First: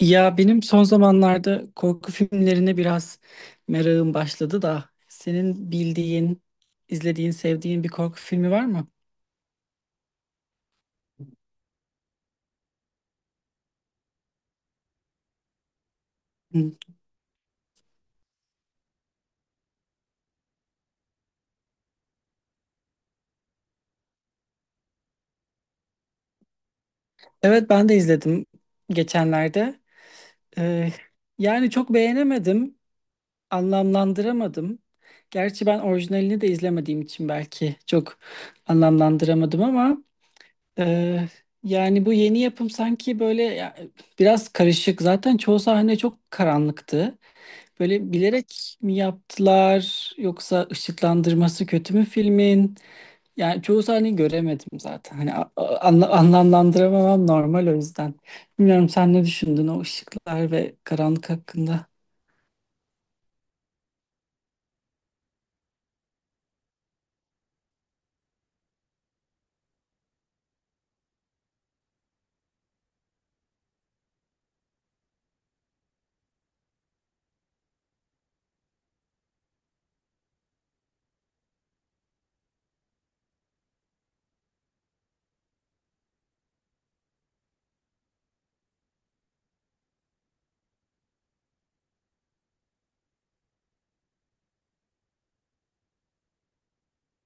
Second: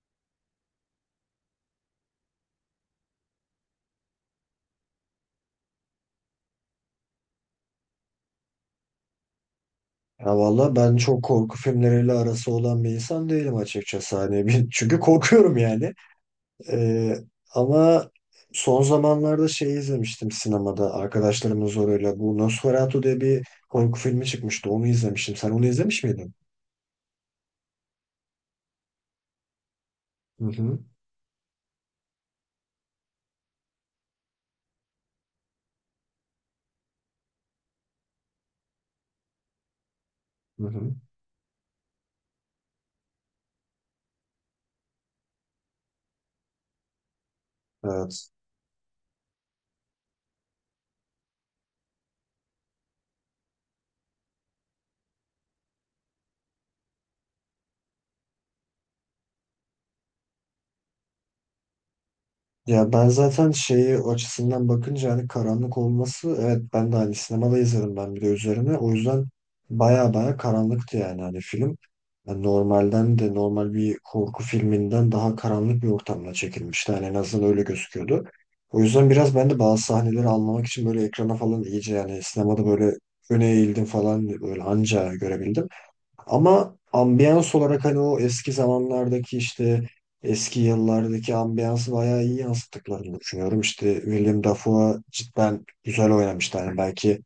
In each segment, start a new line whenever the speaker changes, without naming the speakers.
Ya benim son zamanlarda korku filmlerine biraz merakım başladı da senin bildiğin, izlediğin, sevdiğin bir korku filmi var mı?
Ya valla ben çok korku filmleriyle arası olan bir insan değilim açıkçası. Çünkü korkuyorum yani.
Hı.
Ee, ama son zamanlarda şey izlemiştim sinemada arkadaşlarımın zoruyla. Bu Nosferatu diye bir korku filmi çıkmıştı. Onu izlemiştim. Sen onu izlemiş miydin?
Evet ben de izledim geçenlerde.
Hı hı.
Ee, yani çok beğenemedim, anlamlandıramadım. Gerçi ben orijinalini de izlemediğim için belki çok anlamlandıramadım ama
Hı hı.
e, yani bu yeni yapım sanki böyle ya, biraz karışık. Zaten çoğu sahne çok karanlıktı. Böyle
Evet.
bilerek mi yaptılar yoksa ışıklandırması kötü mü filmin? Yani çoğu sahneyi göremedim zaten. Hani anlamlandıramamam normal o yüzden. Bilmiyorum sen ne düşündün o ışıklar ve karanlık hakkında?
Ya ben zaten şeyi o açısından bakınca hani karanlık olması evet ben de hani sinemada izledim ben bir de üzerine. O yüzden baya baya karanlıktı yani hani film. Yani normalden de normal bir korku filminden daha karanlık bir ortamda çekilmişti. Yani en azından öyle gözüküyordu. O yüzden biraz ben de bazı sahneleri anlamak için böyle ekrana falan iyice yani sinemada böyle öne eğildim falan böyle anca görebildim. Ama ambiyans olarak hani o eski zamanlardaki işte eski yıllardaki ambiyansı bayağı iyi yansıttıklarını düşünüyorum. İşte Willem Dafoe cidden güzel oynamıştı. Yani belki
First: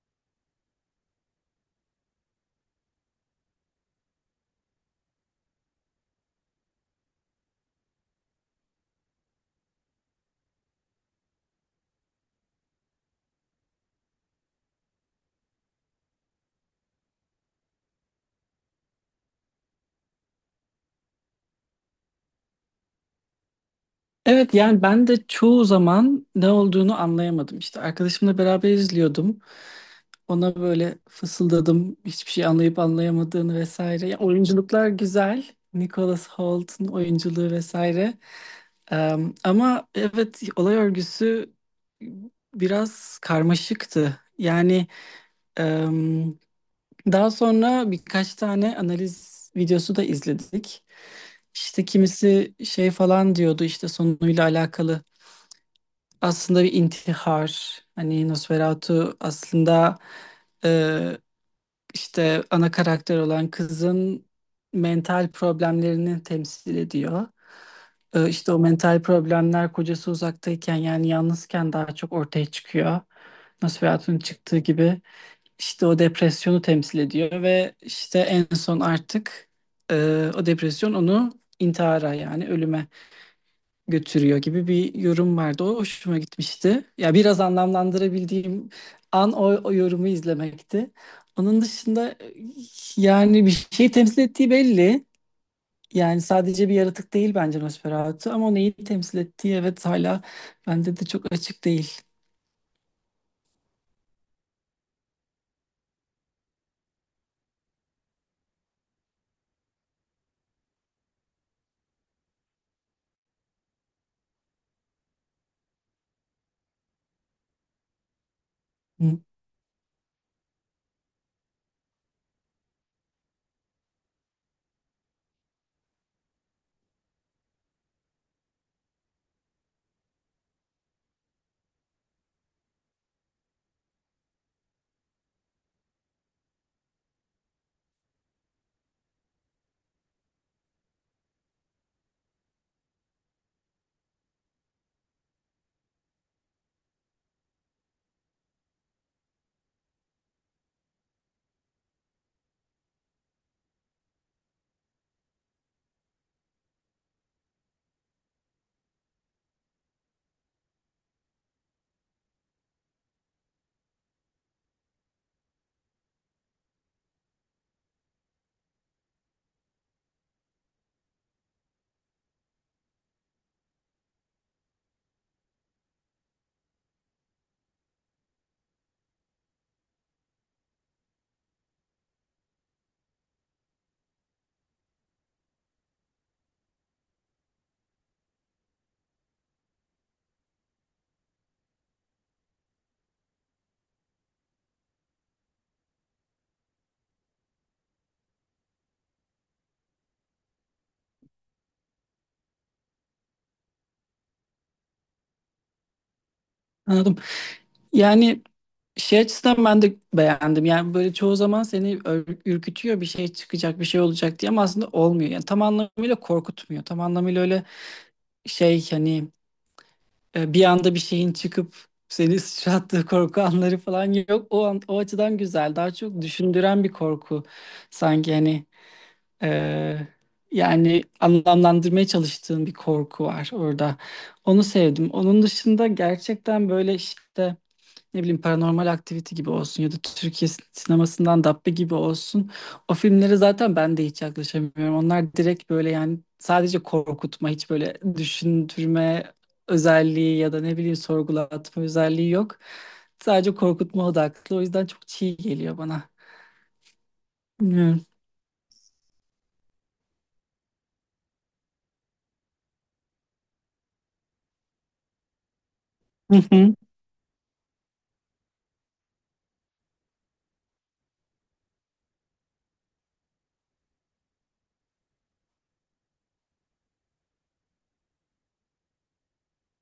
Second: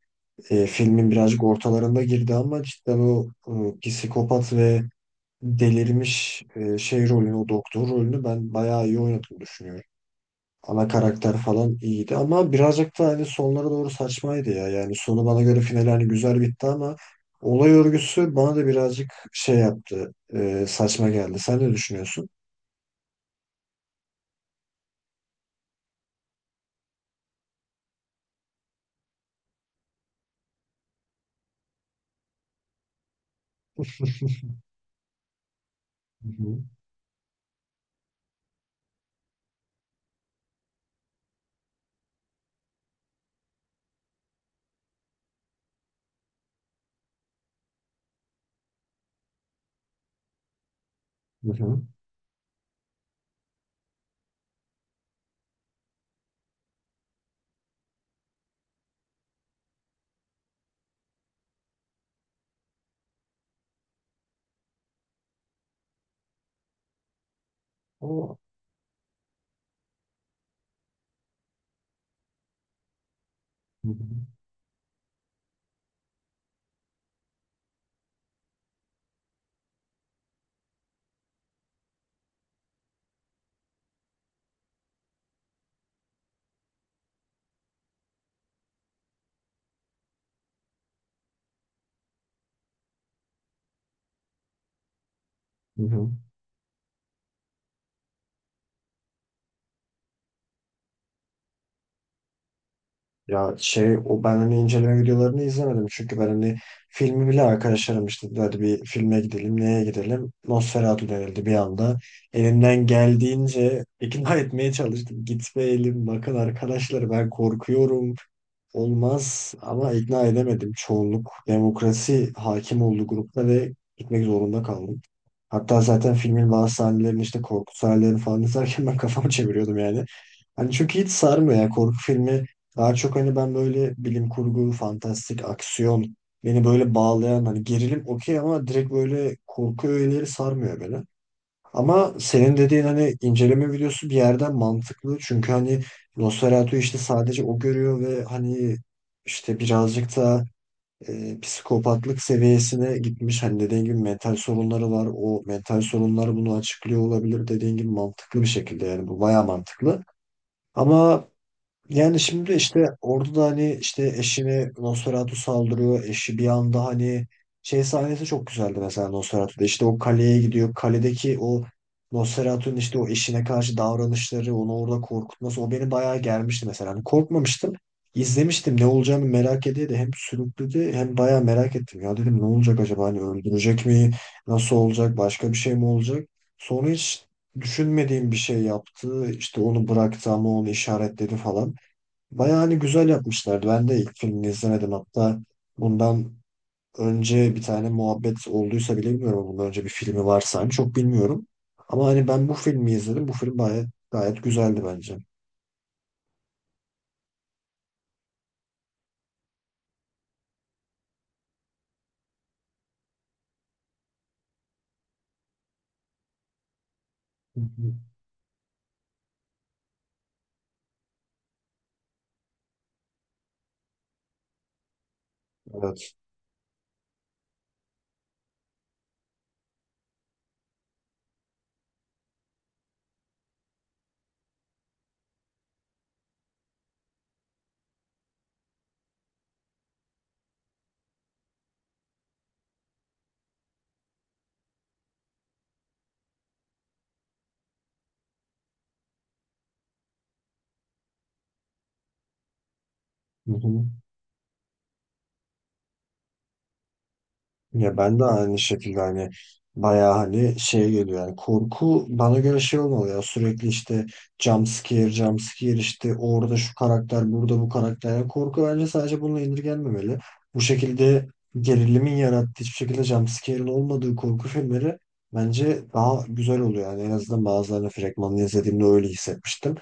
filmin birazcık ortalarında girdi ama cidden o psikopat ve delirmiş şey rolünü, o doktor rolünü ben bayağı iyi oynadığını düşünüyorum. Ana karakter falan iyiydi ama birazcık da hani sonlara doğru saçmaydı ya. Yani sonu bana göre final hani güzel bitti ama olay örgüsü bana da birazcık şey yaptı. Saçma geldi. Sen ne düşünüyorsun?
Evet yani ben de çoğu zaman ne olduğunu anlayamadım işte. Arkadaşımla beraber izliyordum. Ona böyle fısıldadım hiçbir şey anlayıp anlayamadığını vesaire. Ya, oyunculuklar güzel. Nicholas
Hı hı.
Holt'un oyunculuğu vesaire. Ama evet olay örgüsü biraz karmaşıktı. Yani em, daha sonra birkaç tane analiz videosu da izledik.
Hı hı.
İşte kimisi şey falan diyordu işte sonuyla alakalı. Aslında bir intihar. Hani Nosferatu aslında işte ana karakter olan kızın mental problemlerini temsil ediyor.
O-
İşte o mental problemler kocası uzaktayken yani yalnızken daha çok ortaya çıkıyor.
Hı hı.
Nosferatu'nun çıktığı gibi işte o depresyonu temsil ediyor ve işte en son artık o depresyon onu intihara yani ölüme götürüyor gibi bir yorum vardı. O hoşuma gitmişti. Ya biraz anlamlandırabildiğim an o, o yorumu izlemekti. Onun dışında yani bir şey temsil ettiği belli.
Hı hı.
Yani sadece bir yaratık değil bence Nosferatu ama neyi temsil ettiği evet hala bende de çok açık değil.
Ya şey o ben hani inceleme videolarını izlemedim çünkü ben hani filmi bile arkadaşlarım işte dedi hadi bir filme gidelim neye gidelim Nosferatu denildi bir anda elimden geldiğince ikna etmeye çalıştım gitmeyelim bakın arkadaşlar ben korkuyorum
Hı,
olmaz ama ikna edemedim çoğunluk demokrasi hakim olduğu grupta ve gitmek zorunda kaldık. Hatta zaten filmin bazı sahnelerini işte korku sahnelerini falan izlerken ben kafamı çeviriyordum yani. Hani çünkü hiç sarmıyor ya korku filmi. Daha çok hani ben böyle bilim kurgu, fantastik, aksiyon beni böyle bağlayan hani gerilim okey ama direkt böyle korku öğeleri sarmıyor beni. Ama senin dediğin hani inceleme videosu bir yerden mantıklı. Çünkü hani Nosferatu işte sadece o görüyor ve hani işte birazcık da psikopatlık seviyesine gitmiş. Hani dediğin gibi mental sorunları var. O mental sorunlar bunu açıklıyor olabilir. Dediğin gibi mantıklı bir şekilde yani bu bayağı mantıklı. Ama yani şimdi işte orada da hani işte eşini Nosferatu saldırıyor. Eşi bir anda hani şey sahnesi çok güzeldi mesela Nosferatu'da. İşte o kaleye gidiyor. Kaledeki o Nosferatu'nun işte o eşine karşı davranışları, onu orada korkutması o beni bayağı germişti mesela. Hani korkmamıştım. İzlemiştim ne olacağını merak ediyordu. Hem sürükledi hem bayağı merak ettim. Ya dedim ne olacak acaba hani öldürecek mi? Nasıl olacak? Başka bir şey mi olacak? Sonra hiç düşünmediğim bir şey yaptı. İşte onu bıraktı ama onu işaretledi falan. Bayağı hani güzel yapmışlardı. Ben de ilk filmini izlemedim. Hatta bundan önce bir tane muhabbet olduysa bile bilmiyorum. Ama bundan önce bir filmi varsa hani çok bilmiyorum. Ama hani ben bu filmi izledim. Bu film gayet, gayet güzeldi bence.
anladım. Yani şey açısından ben de beğendim. Yani böyle çoğu zaman seni ürkütüyor bir şey çıkacak bir şey olacak diye ama aslında olmuyor. Yani tam anlamıyla korkutmuyor. Tam anlamıyla
Hı
öyle
hı.
şey hani bir anda bir şeyin çıkıp seni sıçrattığı korku anları falan yok. O an, o açıdan güzel. Daha
Evet.
çok düşündüren bir korku. Sanki hani e, yani anlamlandırmaya çalıştığın bir korku var orada. Onu sevdim. Onun dışında gerçekten böyle işte ne bileyim Paranormal Activity gibi olsun ya da Türkiye sinemasından Dabbe gibi olsun. O filmlere zaten ben de hiç yaklaşamıyorum. Onlar direkt böyle yani sadece korkutma, hiç böyle düşündürme özelliği ya da ne bileyim sorgulatma özelliği yok.
Hı
Sadece
hı.
korkutma odaklı. O yüzden çok çiğ geliyor bana.
Ya
Bilmiyorum.
ben de aynı şekilde hani bayağı hani şey geliyor yani korku bana göre şey olmalı ya sürekli işte jump scare jump scare işte
Hı
orada şu
hı.
karakter burada bu karakter. Yani korku bence sadece bununla indirgenmemeli. Bu şekilde gerilimin yarattığı hiçbir şekilde jump scare'in olmadığı korku filmleri bence daha güzel oluyor yani en azından bazılarını fragmanını izlediğimde öyle hissetmiştim.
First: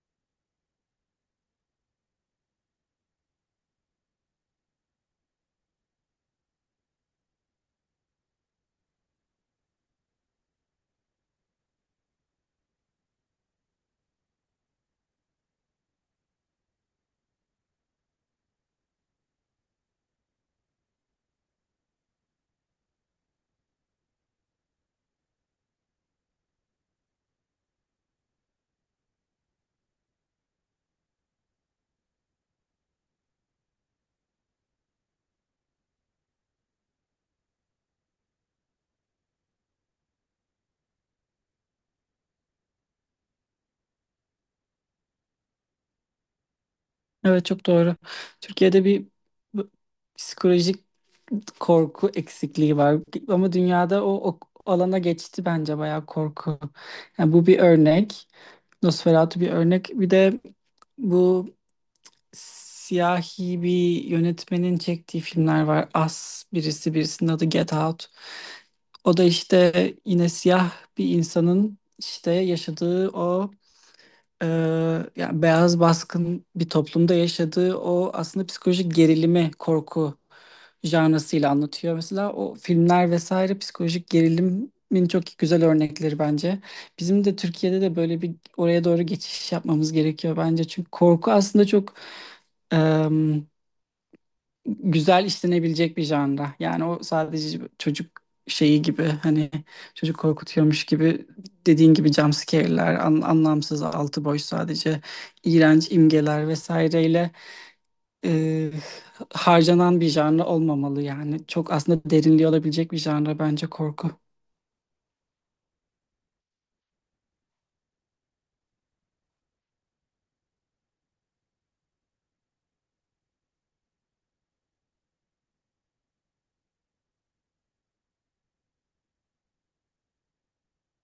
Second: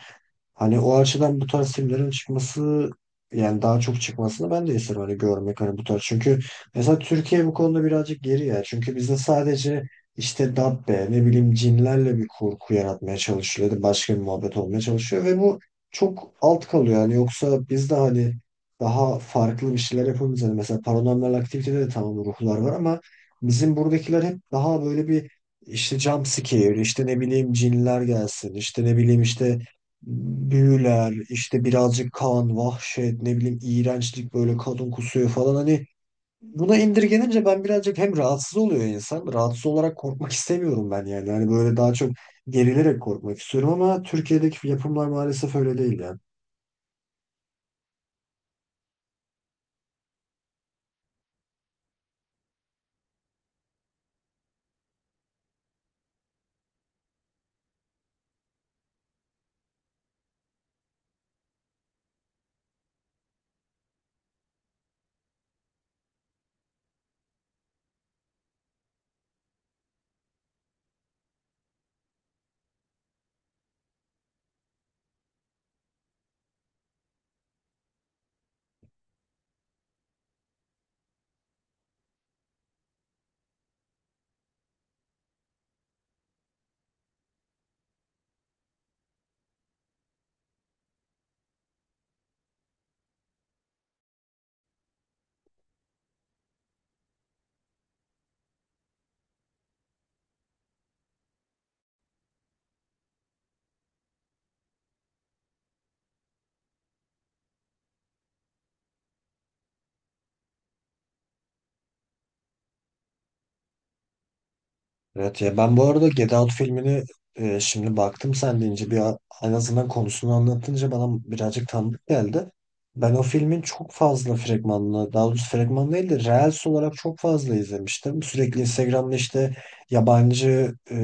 Hani o açıdan bu tarz filmlerin çıkması yani daha çok çıkmasını ben de isterim hani görmek hani bu tarz. Çünkü mesela Türkiye bu konuda birazcık geri ya. Çünkü bizde sadece işte dabbe ne bileyim cinlerle bir kurgu yaratmaya çalışılıyor. Ya da başka bir muhabbet olmaya çalışıyor ve bu çok alt kalıyor. Yani yoksa bizde hani daha farklı bir şeyler yapabiliriz. Hani mesela Paranormal Aktivite'de de tamam ruhlar var ama bizim buradakiler hep daha böyle bir işte jump scare, işte ne bileyim cinler gelsin, işte ne bileyim işte büyüler, işte birazcık kan, vahşet, ne bileyim iğrençlik böyle kadın kusuyor falan hani buna indirgenince ben birazcık hem rahatsız oluyor insan. Rahatsız olarak korkmak istemiyorum ben yani. Hani böyle daha çok gerilerek korkmak istiyorum ama Türkiye'deki yapımlar maalesef öyle değil ya.
Evet çok doğru. Türkiye'de bir bu- psikolojik korku eksikliği var. Ama dünyada o alana geçti bence bayağı korku. Yani bu bir örnek. Nosferatu bir örnek. Bir de bu siyahi bir yönetmenin çektiği filmler var. As birisi birisinin adı Get Out. O da işte yine siyah bir insanın işte yaşadığı o ee, yani beyaz baskın bir toplumda yaşadığı o aslında psikolojik gerilimi, korku janrasıyla anlatıyor. Mesela o filmler vesaire psikolojik gerilimin çok güzel örnekleri bence. Bizim de Türkiye'de de böyle bir oraya doğru geçiş yapmamız gerekiyor bence. Çünkü korku aslında çok güzel işlenebilecek bir janra. Yani o sadece çocuk şeyi gibi hani çocuk korkutuyormuş gibi dediğin gibi jumpscare'ler, anlamsız altı boş sadece iğrenç imgeler vesaireyle e, harcanan bir janra olmamalı yani. Çok aslında derinliği olabilecek bir janra bence korku.
Evet ya ben bu arada Get Out filmini şimdi baktım sen deyince en azından konusunu anlatınca bana birazcık tanıdık geldi. Ben o filmin çok fazla fragmanını, daha doğrusu fragman değil de Reels olarak çok fazla izlemiştim. Sürekli Instagram'da işte yabancı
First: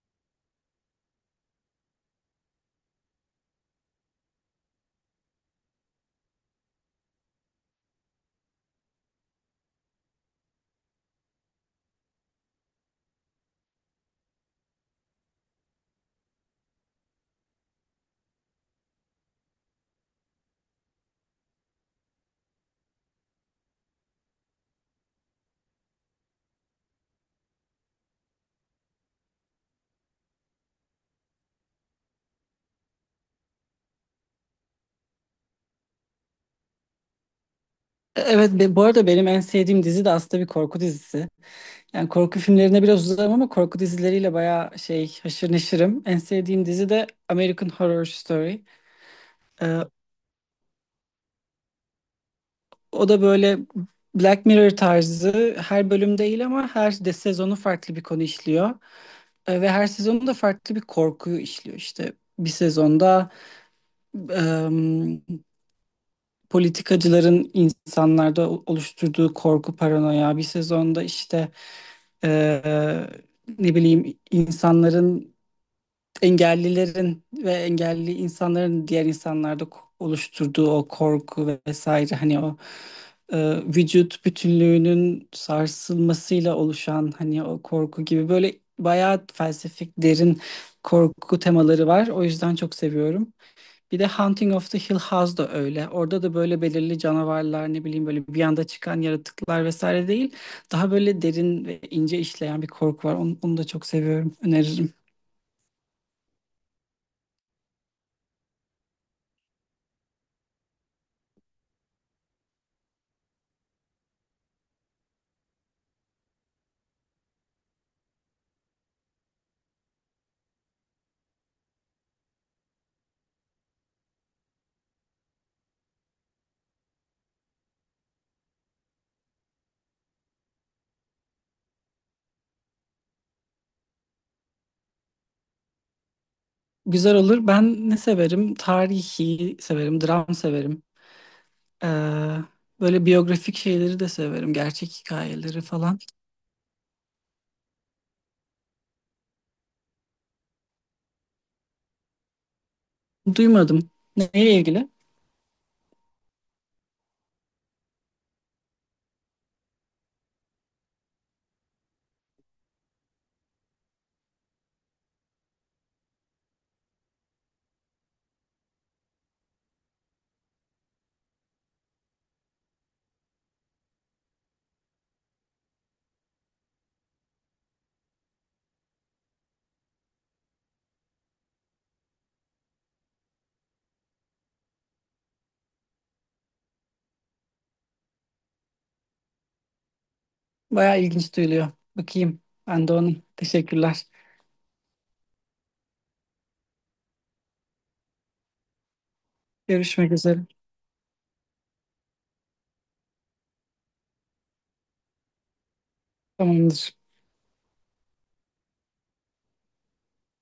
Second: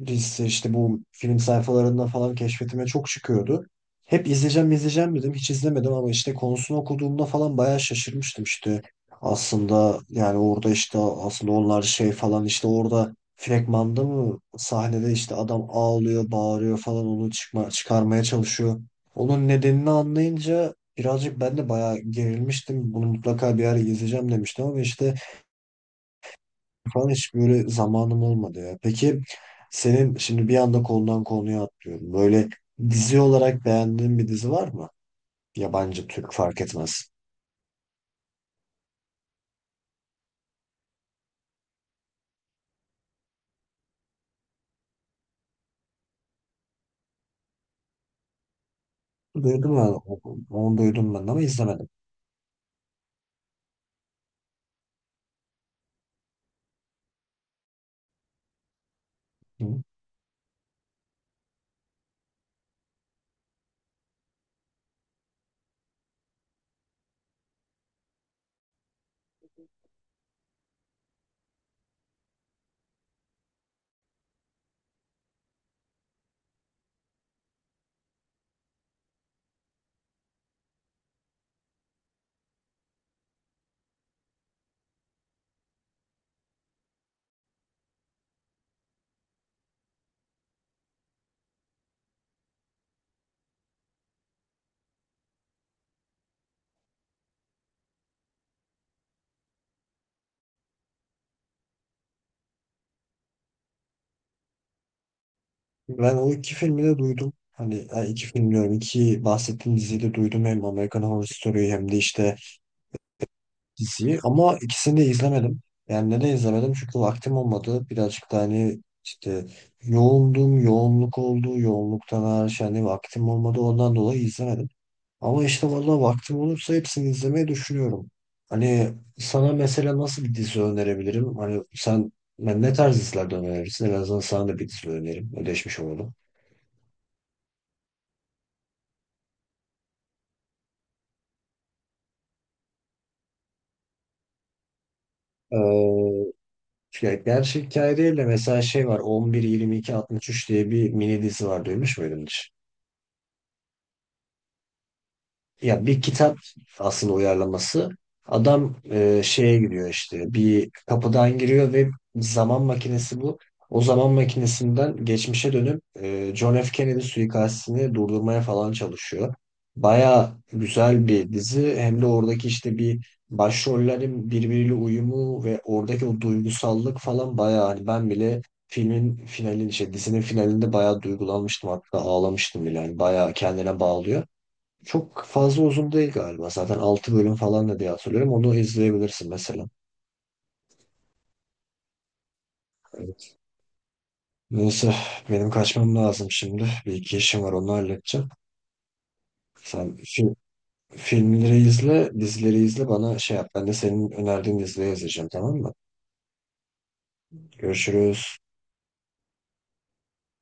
liste işte bu film sayfalarında falan keşfetime çok çıkıyordu. Hep izleyeceğim izleyeceğim dedim hiç izlemedim ama işte konusunu okuduğumda falan bayağı şaşırmıştım işte. Aslında yani orada işte aslında onlar şey falan işte orada fragmanda mı sahnede işte adam ağlıyor, bağırıyor falan onu çıkarmaya çalışıyor. Onun nedenini anlayınca birazcık ben de bayağı gerilmiştim. Bunu mutlaka bir ara izleyeceğim demiştim ama işte falan hiç böyle zamanım olmadı ya. Peki senin şimdi bir anda konudan konuya atlıyorum. Böyle dizi olarak beğendiğin bir dizi var mı? Yabancı, Türk fark etmez.
Evet, bu arada benim en sevdiğim dizi de aslında bir korku dizisi. Yani korku filmlerine biraz uzarım ama korku dizileriyle bayağı şey haşır neşirim. En sevdiğim dizi de American Horror Story. E,
Duydum ben, onu duydum ben ama izlemedim.
O da böyle Black Mirror tarzı her bölüm değil ama her de sezonu farklı bir konu işliyor. Ve
Hı.
her sezonu da farklı bir korkuyu işliyor işte. Bir sezonda em, politikacıların insanlarda oluşturduğu korku, paranoya. Bir sezonda işte e, ne bileyim insanların engellilerin ve engelli insanların diğer insanlarda oluşturduğu o korku vesaire hani o vücut bütünlüğünün sarsılmasıyla oluşan hani o korku gibi böyle bayağı felsefik derin korku temaları var. O yüzden çok seviyorum. Bir de Haunting of the Hill House da öyle. Orada da böyle belirli canavarlar ne bileyim böyle bir anda çıkan yaratıklar vesaire değil. Daha böyle derin ve ince işleyen bir korku var. Onu da çok seviyorum. Öneririm.
Ben o iki filmi de duydum. Hani yani iki film diyorum. İki bahsettiğim diziyi de duydum. Hem American Horror Story'yi hem de işte diziyi. Ama ikisini de izlemedim. Yani neden izlemedim? Çünkü vaktim olmadı. Birazcık da hani işte yoğundum. Yoğunluk oldu. Yoğunluktan hariç hani vaktim olmadı. Ondan dolayı izlemedim. Ama işte vallahi vaktim olursa hepsini izlemeyi düşünüyorum. Hani sana mesela nasıl bir dizi önerebilirim? Hani sen ben ne tarz dizilerden önerirsin? En azından sana da bir dizi önerim. Ödeşmiş olalım.
Güzel olur. Ben ne severim? Tarihi severim, dram severim. Ee, böyle biyografik şeyleri de severim, gerçek hikayeleri falan.
Ee, Ya gerçek hikaye değil de mesela şey var 11-22-63 diye bir mini dizi var duymuş muydun hiç?
Duymadım. Neyle ilgili?
Ya bir kitap aslında uyarlaması. Adam şeye giriyor işte bir kapıdan giriyor ve zaman makinesi bu. O zaman makinesinden geçmişe dönüp John F. Kennedy suikastini durdurmaya falan çalışıyor. Baya güzel bir dizi. Hem de oradaki işte bir başrollerin birbiriyle uyumu ve oradaki o duygusallık falan baya hani ben bile filmin finalin işte dizinin finalinde bayağı duygulanmıştım hatta ağlamıştım bile. Yani bayağı kendine bağlıyor. Çok fazla uzun değil galiba. Zaten 6 bölüm falan da diye hatırlıyorum. Onu izleyebilirsin mesela.
Bayağı ilginç duyuluyor. Bakayım. Ben de onu.
Evet.
Teşekkürler.
Neyse benim kaçmam lazım şimdi. Bir iki işim var onu halledeceğim. Sen
Görüşmek
fi-
üzere.
Filmleri izle, dizileri izle bana şey yap. Ben de senin önerdiğin dizileri izleyeceğim tamam mı?
Tamamdır.
Görüşürüz.